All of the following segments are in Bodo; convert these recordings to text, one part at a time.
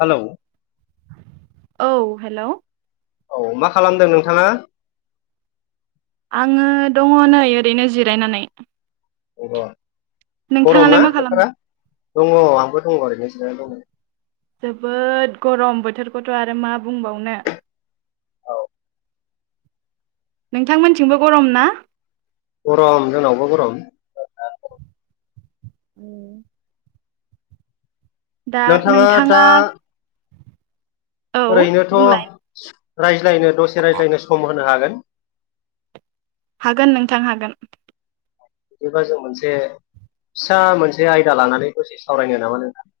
हेलौ औ हेलौ औ मा खालामदों नोंथाङा? आङो दङ नै ओरैनो जिरायनानै । अ गरम ना मा बोथोरा? खालामदों? दङ आंबो दङ ओरै [unintelligible] जोबोद गरम बोथोरखौथ' आरो मा बुंबावनो। नोंथांमोनथिंबो गरम ना? गरम जोंनावबो गरम। उम। नोंथाङा दा औ ओरैनोथ' बुंलाय रायज्लायनो दसे रायज्लायनो सम होनो हागोन। हागोन नोंथां हागोन। बिदिबा जों मोनसे फिसा मोनसे आयदा लानानैबो सावरायनो नामा नोंथां? [inaudible]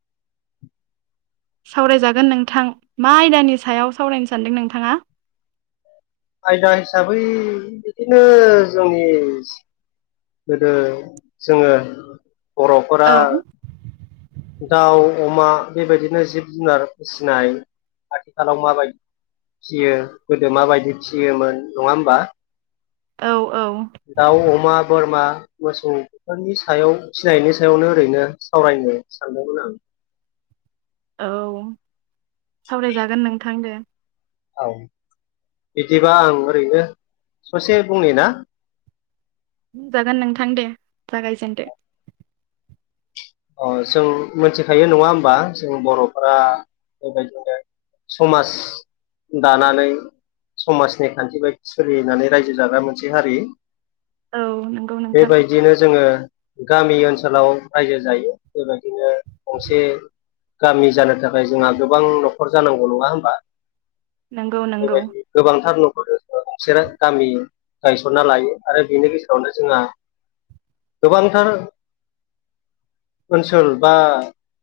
सावरायजागोन नोंथां। मा आयदानि सायाव सावरायनो सानदों नोंथाङा? आयदा हिसाबै बिदिनो जोंनि गोदो जोङो बर'फोरा औ दाउ-अमा बेबायदिनो जिब- जुनार फिसिनाय आथिखालाव माबायदि फियो गोदो माबायदि फियोमोन नङा होमबा? औ औ दाउ, अमा, बोरमा मोसौ बेफोरनि सायाव फिसिनायनि सायावनो ओरैनो सावरायनो सानदोंमोन आं। औ ।सावरायजागोन नोंथां दे। औ। बिदिबा आं ओरैनो ससे बुंनि ना? जागोन नोंथां दे। जागायजेनदो। अ जों मिथिखायो नङा होमबा जों बर'फोरा बेबायदिनो समाज दानानै समाजनि खान्थि बायदि सोलिनानै रायजो जाग्रा मोनसे हारि। औ नंगौ नोंथां बेबायदिनो जोङो गामि ओनसोलाव रायजो जायो बेबायदिनो गंसे गामि जानो थाखाय जोंहा गोबां न'खर जानांगौ नङा होमबा? नंगौ नंगौ। बेबायदि गोबांथार गंसे गामि गायसनना लायो आरो बिनि गेजेरावनो जोंहा गोबां थार ओनसोल बा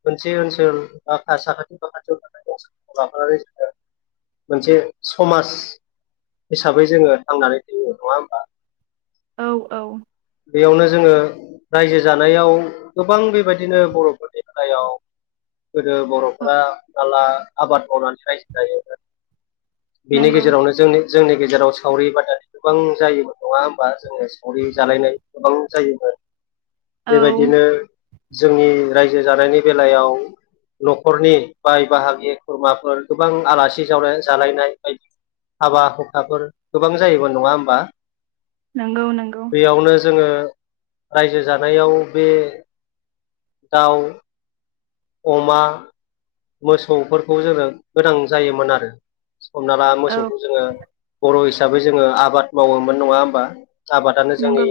मोनसे ओनसोल साखाथि- फाखाथियाव थानाय [unintelligible] मोनसे समाज हिसाबै जोङो थांनानै थायो ।नङा होमबा? औ औ। बेयावनो जोङो रायजो जानायाव गोबां बेबायदिनो बर'फोरनि [unintelligible] गोदो बर'फोरा माइ आबाद मावनानै रायजो जायोमोन। बेनि नंगौ गेजेरावनो जोंनि जोंनि गेजेराव सावरि- बादालि गोबां जायोबो नङा होमबा? जोङो सावरि जालायनाय गोबां जायोमोन । औ बेबायदिनो जोंनि रायजो जानायनि बेलायाव न'खरनि बाय-बाहागि खुरमाफोर गोबां आलासि ज' जालायनाय बायदि हाबा-हुखाफोर गोबां जायोमोन। नङा होमबा? नंगौ नंगौ। बेयावनो जोङो रायजो जानायाव बे दांव अमा, मोसौफोरखौ जोङो गोनां जायोमोन आरो। हमना ला औ मोसौखौ जोङो बर' हिसाबै जोङो आबाद मावोमोन ।नङा होमबा? आबादानो नंगौ जोंनि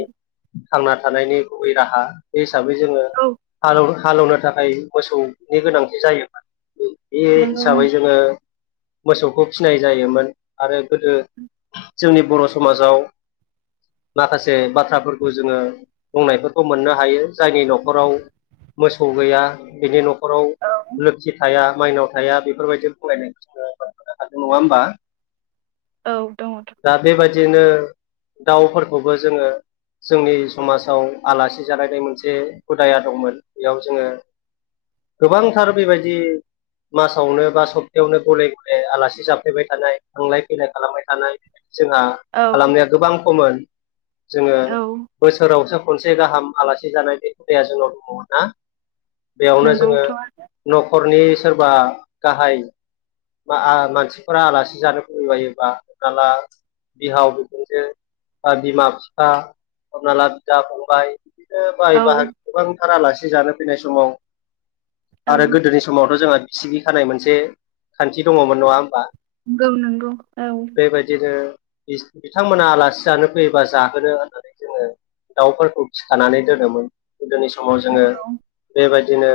थांना थानायनि गुबै राहा बे हिसाबै जोङो औ हालाव हालेवनो थाखाय मोसौनि गोनांथि जायो बे-बे नंगौ नों हिसाबै जोङो मोसौखौ फिनाय जायोमोन आरो गोदो जोंनि बर' समाजाव माखासे बाथ्राफोरखौ जोङो बुंनायफोरखौ मोननो हायो जायनि न'खराव मोसौ गैया बिनि न'खराव औ लोखि थाया। माइनाव थाया। बेफोरबायदि फरायनायखौ [inaudible] हादों नङा होमबा? औ, दङ। दिनो दाउफोरखौबो जोङो जोंनि समाजाव आलासि जालायनाय मोनसे हुदाया दंमोन बेयाव जोङो गोबांथार बेबायदि मासावनो बा सप्तायावनो गले गले आलासि जाफ्लेबाय थानाय थांलाय फैलाय खालामबाय थानाय जोंहा औ खालामनाया गोबां खममोन जोङो औ बोसोरावसो खनसे गाहाम आलासि जानाय बे खुदाया जोंनाव दङा ना बेयावनो जोङो नंगौथ' न'खरनि सोरबा गाहाय मा आ मानसिफोरा आलासि जानो [inaudible] योबा हमना ला बिहाव बिखुमजो बा बिमा फिफा हमना ला बिदा फंबाय बिदिनो बाहाय औ बाहाग गोबांथार आलासि जानो फैनाय समाव औ आरो गोदोनि समावथ' जोंहा बिसिगि खानाय मोनसे खान्थि दङमोन नङा होमबा गौ नंगौ औ बिस-बिथांमोना आलासि जानो फैयोबा जाहोनो होननानै जोङो दाउफोरखौ थिखानानै दोनोमोन गोदोनि समाव जोङो नंगौ बेबायदिनो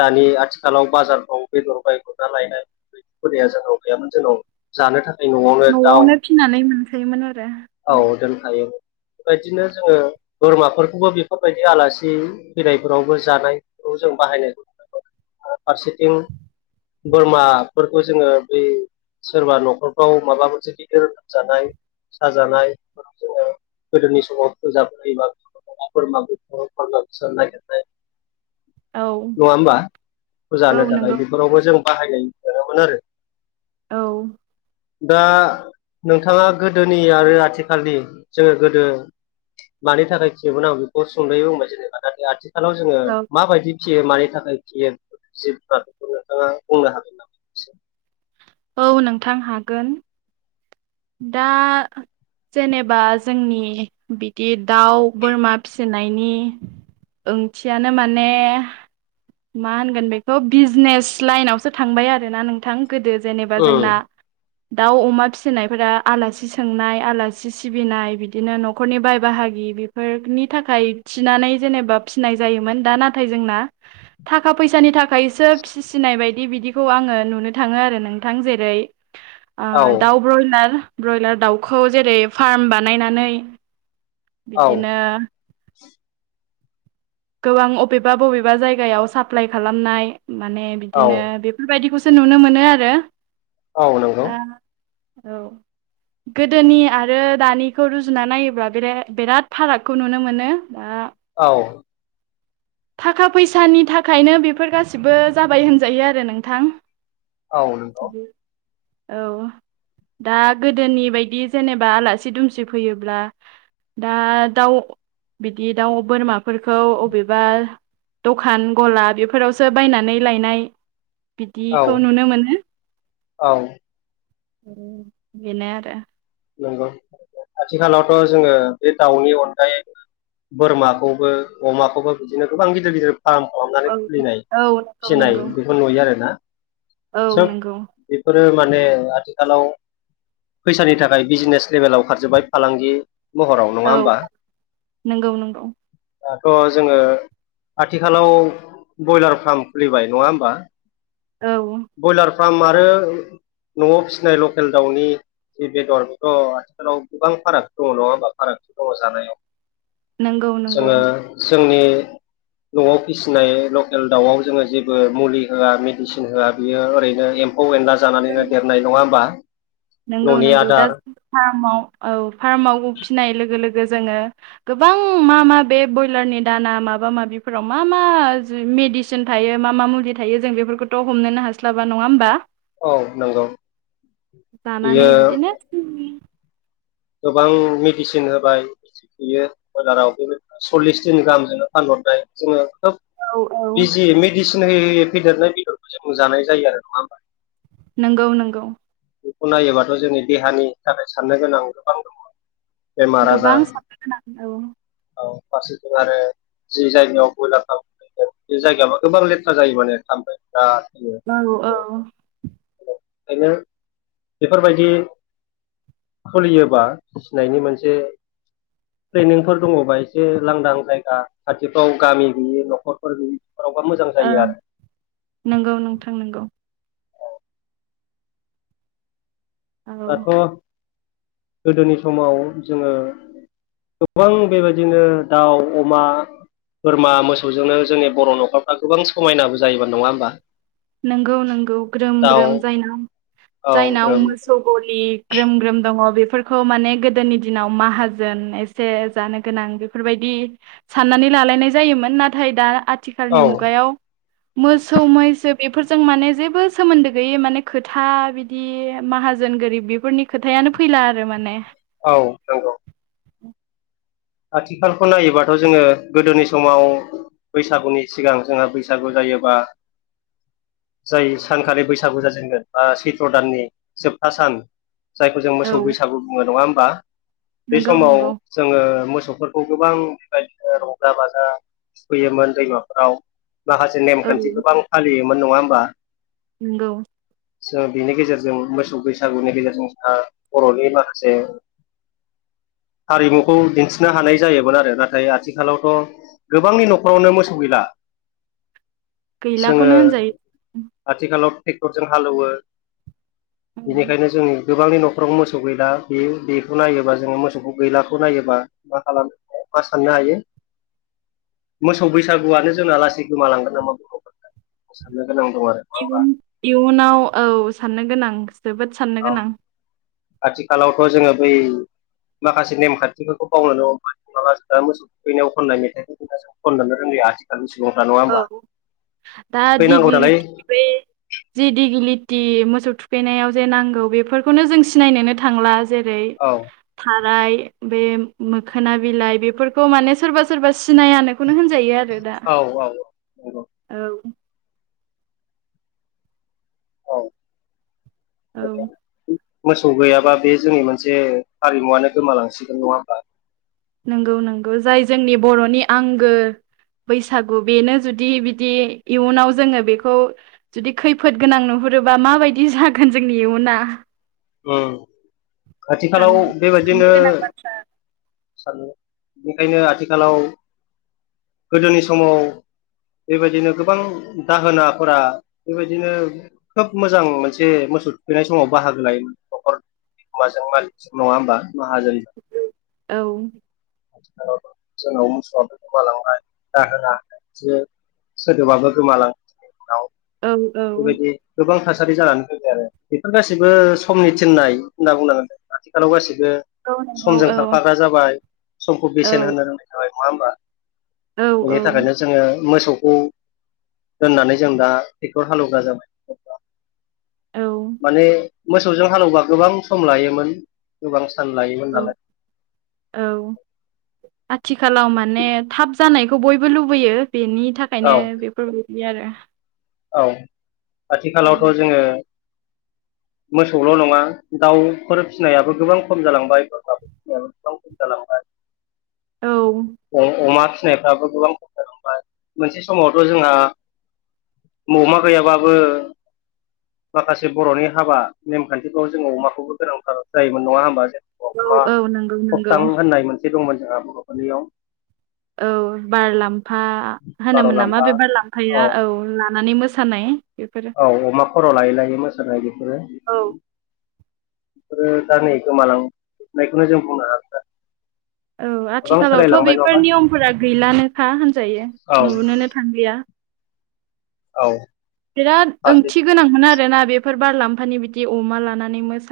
दानि आथिखालाव बाजारफ्राव बेदर बायखरना लायनाय बैफोरिया जोंनाव गैयामोन जोंनाव जानो थाखाय न'आवनो दाउ फिनानै मोनखायोमोन आरो औ उम। दोनखायो बायदिनो जोङो बोरमाफोरखौबो बेफोरबायदि आलासि फैनायफोरावबो जानाय औ जों बाहायनो [inaudible] फारसेथिं बोरमाफोरखौ जोङो बै सोरबा न'खरफ्राव माबा मोनसे गिदिर लोमजानाय साजानाय जोङो गोदोनि समाव [inaudible] नागिरनाय औ नङा ओमबा फुजा औ होनो थाखाय नंगौ बेफोरावबो जों बाहायनाय मोनोमोन आरो औ दा नोंथाङा गोदोनि आरो आथिखालनि जोङो गोदो मानि थाखाय फियोमोन आं बेखौ सुंदयै बुंसै जेनबा नाथाय आथिखालाव जोङो औ माबायदि फियो मानि थाखाय फियो बे जिफ्रा बेखौ नोंथाङा बुंनो हागोन नामा औ नोंथां हागोन दा जेनेबा जोंनि बिदि दाउ बोरमा फिसिनायनि ओंथियानो माने मा होनगोन बेखौ बिजनेस लाइनावसो थांबाय आरोना नोंथां गोदो जेनेबा जोंना उम दाउ अमा फिसिनाय फोरा आलासि सोंनाय आलासि सिबिनाय बिदिनो न'खरनि बाय बाहागि बिफोरनि थाखाय खाय थिनानै जेनेबा फिनाय जायोमोन दा नाथाय जोंना थाखा फैसानि था खायसो फिसिनाय बायदि बिदिखौ आङो नुनो थाङो आरो नोंथां जेरै ओ औ दाउब्र'यला ब्रयलार दाउखौ जेरै फार्म बानायनानै औ बिदिनो गोबां अबेबा बबेबा जायगायाव साप्लााय खालामनाय माने औ बिदिनो बेफोरबायदिखौ स नुनो मोनो आरो औ नंगौ दा औ। गोदोनि आरो दानिखौ रुजुना नायोब्ला बिरा-बिराद फारागखौ नुनो मोनो ओ औ। थाखा फैसानि थाखायनो बेफोर गाससिबो जाबाय होनजायो आरो नोंथां । औ नंगौ। औ। दा गोदोनि बायदि जेनेबा आलासि दुमसि फैयोब्ला दा दाउ बिदि दाउ बोरमाफोर खौ अबेबा दखान गला बेफोरावसो बायनानै लायनाय औ बिदिखौ नुनो मोनो औ बेनो आरो। नंगौ आथिखालावथ' जोङो बे दाउनि अनगायै बोरमाखौबो अमाखौबो बिदिनो गोबां गिदिर गिदिर फार्म खालामनानै औ खुलिनाय औ नंगौ फिसिनाय बेखौ नुयो आरोना‌। औ नोंगौ। ओ माने आथिखालाव फैसानि थाखाय बिजनेस लेभेलाव खारजोब्बाय फालांगि महराव नङा औ होमबा नोंगौ नोंगौ। दाथ' जोङो आथिखालाव ब्रयलार फार्म खुलिबाय नङा होमबा? औ। ब्रयलार फार्म आरो न'आव फिसिनाय लकेल दाउनि जि बेदर थ' आथिखालाव गोबां फारागथि दङ' नङा होमबा फारागथि दङ' जानायाव । नोंगौ नोंगौ। जोंनि न'आव फिसिनाय लकेल दाउआव जोङो जेबो मुलि होआ मेडिसिन होआ बियो ओरैनो एम फौ एनला जानानैनो देरनाय नङा होमबा? नोंगौ न'नि नोंगौ दा आदार फार्माव औ फार्माव फिनाय लोग गो लोगो जोङो गोबां मा मा बे ब्रयलारनि दाना माबा माबिफोराव मा मा मेडिसिन थायो मा मा मुलि थायो जों बेफोरखौथ' हमनोनो हास्लाबा नङा होमबा? औ नंगौ। जानानै बियो बिदिनो गोबां मेडिसिन होबाय ‌ थायो ब्रयलाराव बे सल्लिस दिन गाहामजोंनो फानहरनाय जोङो खोब औ औ बिजि मेडिसिन होयै होयै फेदेरनाय बेदरखौ जों जानाय जायो आरो नङा होमबा? नोंगौ नोंगौ । बेखौ नायोबाथ' जोंनि देहानि थाखाय साननो गोनां गोबां दङ'। बेमार गोबां आजार साननो गोनां औ फारसेजों आरो जि जायगायाव बयलार खालाम बे जायगाबा गोबां लेथ्रा जायो माने थामफै बिराद फैयो औ औ। ओंखायनो बेफोरबायदि खुलियोबा फिसिनायनि मोनसे ट्रेनिंफोर दङ'बा एसे लांदां जायगा खाथिफ्राव गामि गैयि न'खरफोर गैयि फोरावबा मोजां जायो ओं आरो नोंगौ नोंथां नोंगौ । औ दाथ' गोदोनि समाव जोङो गोबां बेबायदिनो दाउ अमा बोरमा मोसौजोंनो जोंनि बर' न'खरफ्रा गोबां समायनाबो जायोबा नङा होमबा? नोंगौ नोंगौ ग्रोम दाउ ग्रोम जायना औ जायनाव ग्रोम मोसौ गलि ग्रोम ग्रोम दङ' बे फोरखो माने गोदोनि दिनाव माहाजोन एसे जानो गोनां बेफोरबायदि साननानै लालायनाय जायोन नाथाय दा आथिखालनि औ मुगायाव मोसौ मैसो बेफोरजों माने जेबो सोमोन्दो गैयै माने खोथा बिदि माहाजोन गोरिब बेफोरनि खोथाया फैला आरो माने औ नोंगौ आथिखालखौ नायोबाथ' जोङो गोदोनि समाव बैसागुनि सिगां जोंहा बैसागु जायोबा जाय सानखालि बैसागु जाजेनगोन बा सैथ्र' दाननि जोबथा सान जायखौ जों मोसौ औ बैसागु बुङो नङा होमबा बे नंगौ समाव नंगौ जोङो मोसौफोरखौ गोबां बेबायदिनो रंजा बाजा थुखैयोमोन दैमाफोराव माखासे नेमखान्थि गोबां फालियोमोन नङा होमबा नोंगौ जों बेनि गेजेरजों मोसौ बैसागुनि गेजेरजों जोंहा बर'नि माखासे हारिमुखौ दिन्थि नो हानाय जायोमोन आरो नाथाय आथिखालावथ' गोबांनि न'खरावनो मोसौ गैला जोङो गैलाखौनो होनजायो आथिखालाव ट्रेक्टरजों हालौवो। बेनिखायनो जोंङो गोबांनि न'खराव मोसौ गैला बे-बेखौ नायोबा जोङो मोसौखौ गैलाखौ नायोब्ला मा खालाम मा साननो हायो। मोसौ बैसागुआनो जोंना लासै गोमालांगोन नामा बेखौ सानो। इयुन इयुनाव औ साननो गोनां जोबोद साननो औ गोनां। आथिखालावथ' जोङो बै माखासे नेमखान्थिफोरखौ बावननानै हमबाय नङाबा जोंना मोसौ थुखैनायाव खननाय मेथाइखौ जों खननो रोङै आथिखालनि सुबुं औ दा थुखैनांगौ दिगलि नालाय बै जि दिगलि थि मोसौ थुखैनायाव जे नांगौ बेफोरखौनो जों सिनायनोनो थांला। जेरै औ थाराय बे मोखोना बिलाइ बेफोरखौ माने सोरबा सोरबा सिनायानो बेखौनो होनजायो आरो दा। औ औ नंगौ औ। औ औ मोसौ गैयाबा बे जोंनि मोनसे हारिमुवानो गोमालांसिगोन नङा होमबा। नोंगौ नोंगौ जाय जोंनि बर'नि आंगो बैसागु बेनो जुदि बिदि इयुनाव जोङो बेखौ जुदि खैफोद गोनां नुहुरो रोब्ला माबायदि जागोन जोंनि इयुना। ओं सान खाथिखालाव बेबायदिनो साननो गोनां बाथ्रा सानो बेनिखायनो आथिखालाव गोदोनि समाव बेबायदिनो गोबां दाहोनाफोरा बेबायदिनो खोब मोजां मोनसे मोसौ थुखैनाय समाव बाहागो लायोमोन। न'खर बिगोमाजों मालिगजों नङा होमबा माहाजोन औ जोंनाव मोसौआ गोमालांबाय जाहोना बेसो। सोदोबाबो गोमालांसिगोन उनाव। औ औ बेबायदि गोबां थासारि जानानै फैबाय आरो बेफोर गासैबो समनि थिननाय होनना बुंनांगोन जों आथिखालाव गासैबो बे औ नंगौ समजों औ खारफाग्रा जाबाय समखौ बेसेन औ होनो रोंनाय थाबाय नङा होमबा। औ बेनि थाखायनो जोङो मोसौ- खौ दोननानै जों दा टेक्टर हालेवग्रा जाबाय। औ माने मोसौजों हालेवबा गोबां सम लायोमोन गोबां सान लायोमोन नालाय औ आथिखालाव माने थाब जानाय- खौ बयबो लुबैयो बेनि औ थाखायनो बेफोरबायदि आरो औ आथिखालावथ' जोङो मोसौल' नङा दाउफोर फिसिनायाबो गोबां खम जालांबाय बोरमाफोर [unintelligible] औ अ अमा फिसिनायफ्राबो गोबां खस्थार हबाय मोनसे समावथ' जोंहा ममा गैयाबाबो माखासे बर'नि हाबा नेमखान्थिफ्राव जोंङो अमाखौबो गोनांथार जायोमोन नङा होमबा जों औ अमा औ नंगौ नंगौ खबथां होननाय मोनसे दंमोन जोंहा बर'फोरनियाव औ बारलामाफा बार' होनोमोन नामा लाम्फा बे बारलामफाया औ लानानै मो सानाय औ अमा खर' लायै लायै मोसानाय बेफोरो औ बेफोरो दा नै गोमालांजोबनायखौनो जों बुंनो हागोन आरो औ आथिखालावथ' बेफोर नियमफोरा गैलानोखा होनजायो औ नुबोनो थां लिया औ बिराद फारसे ओंथि गोनांमोन आरोना बेफोर बार लाम्फानि बिदि अमा लानानै मोसा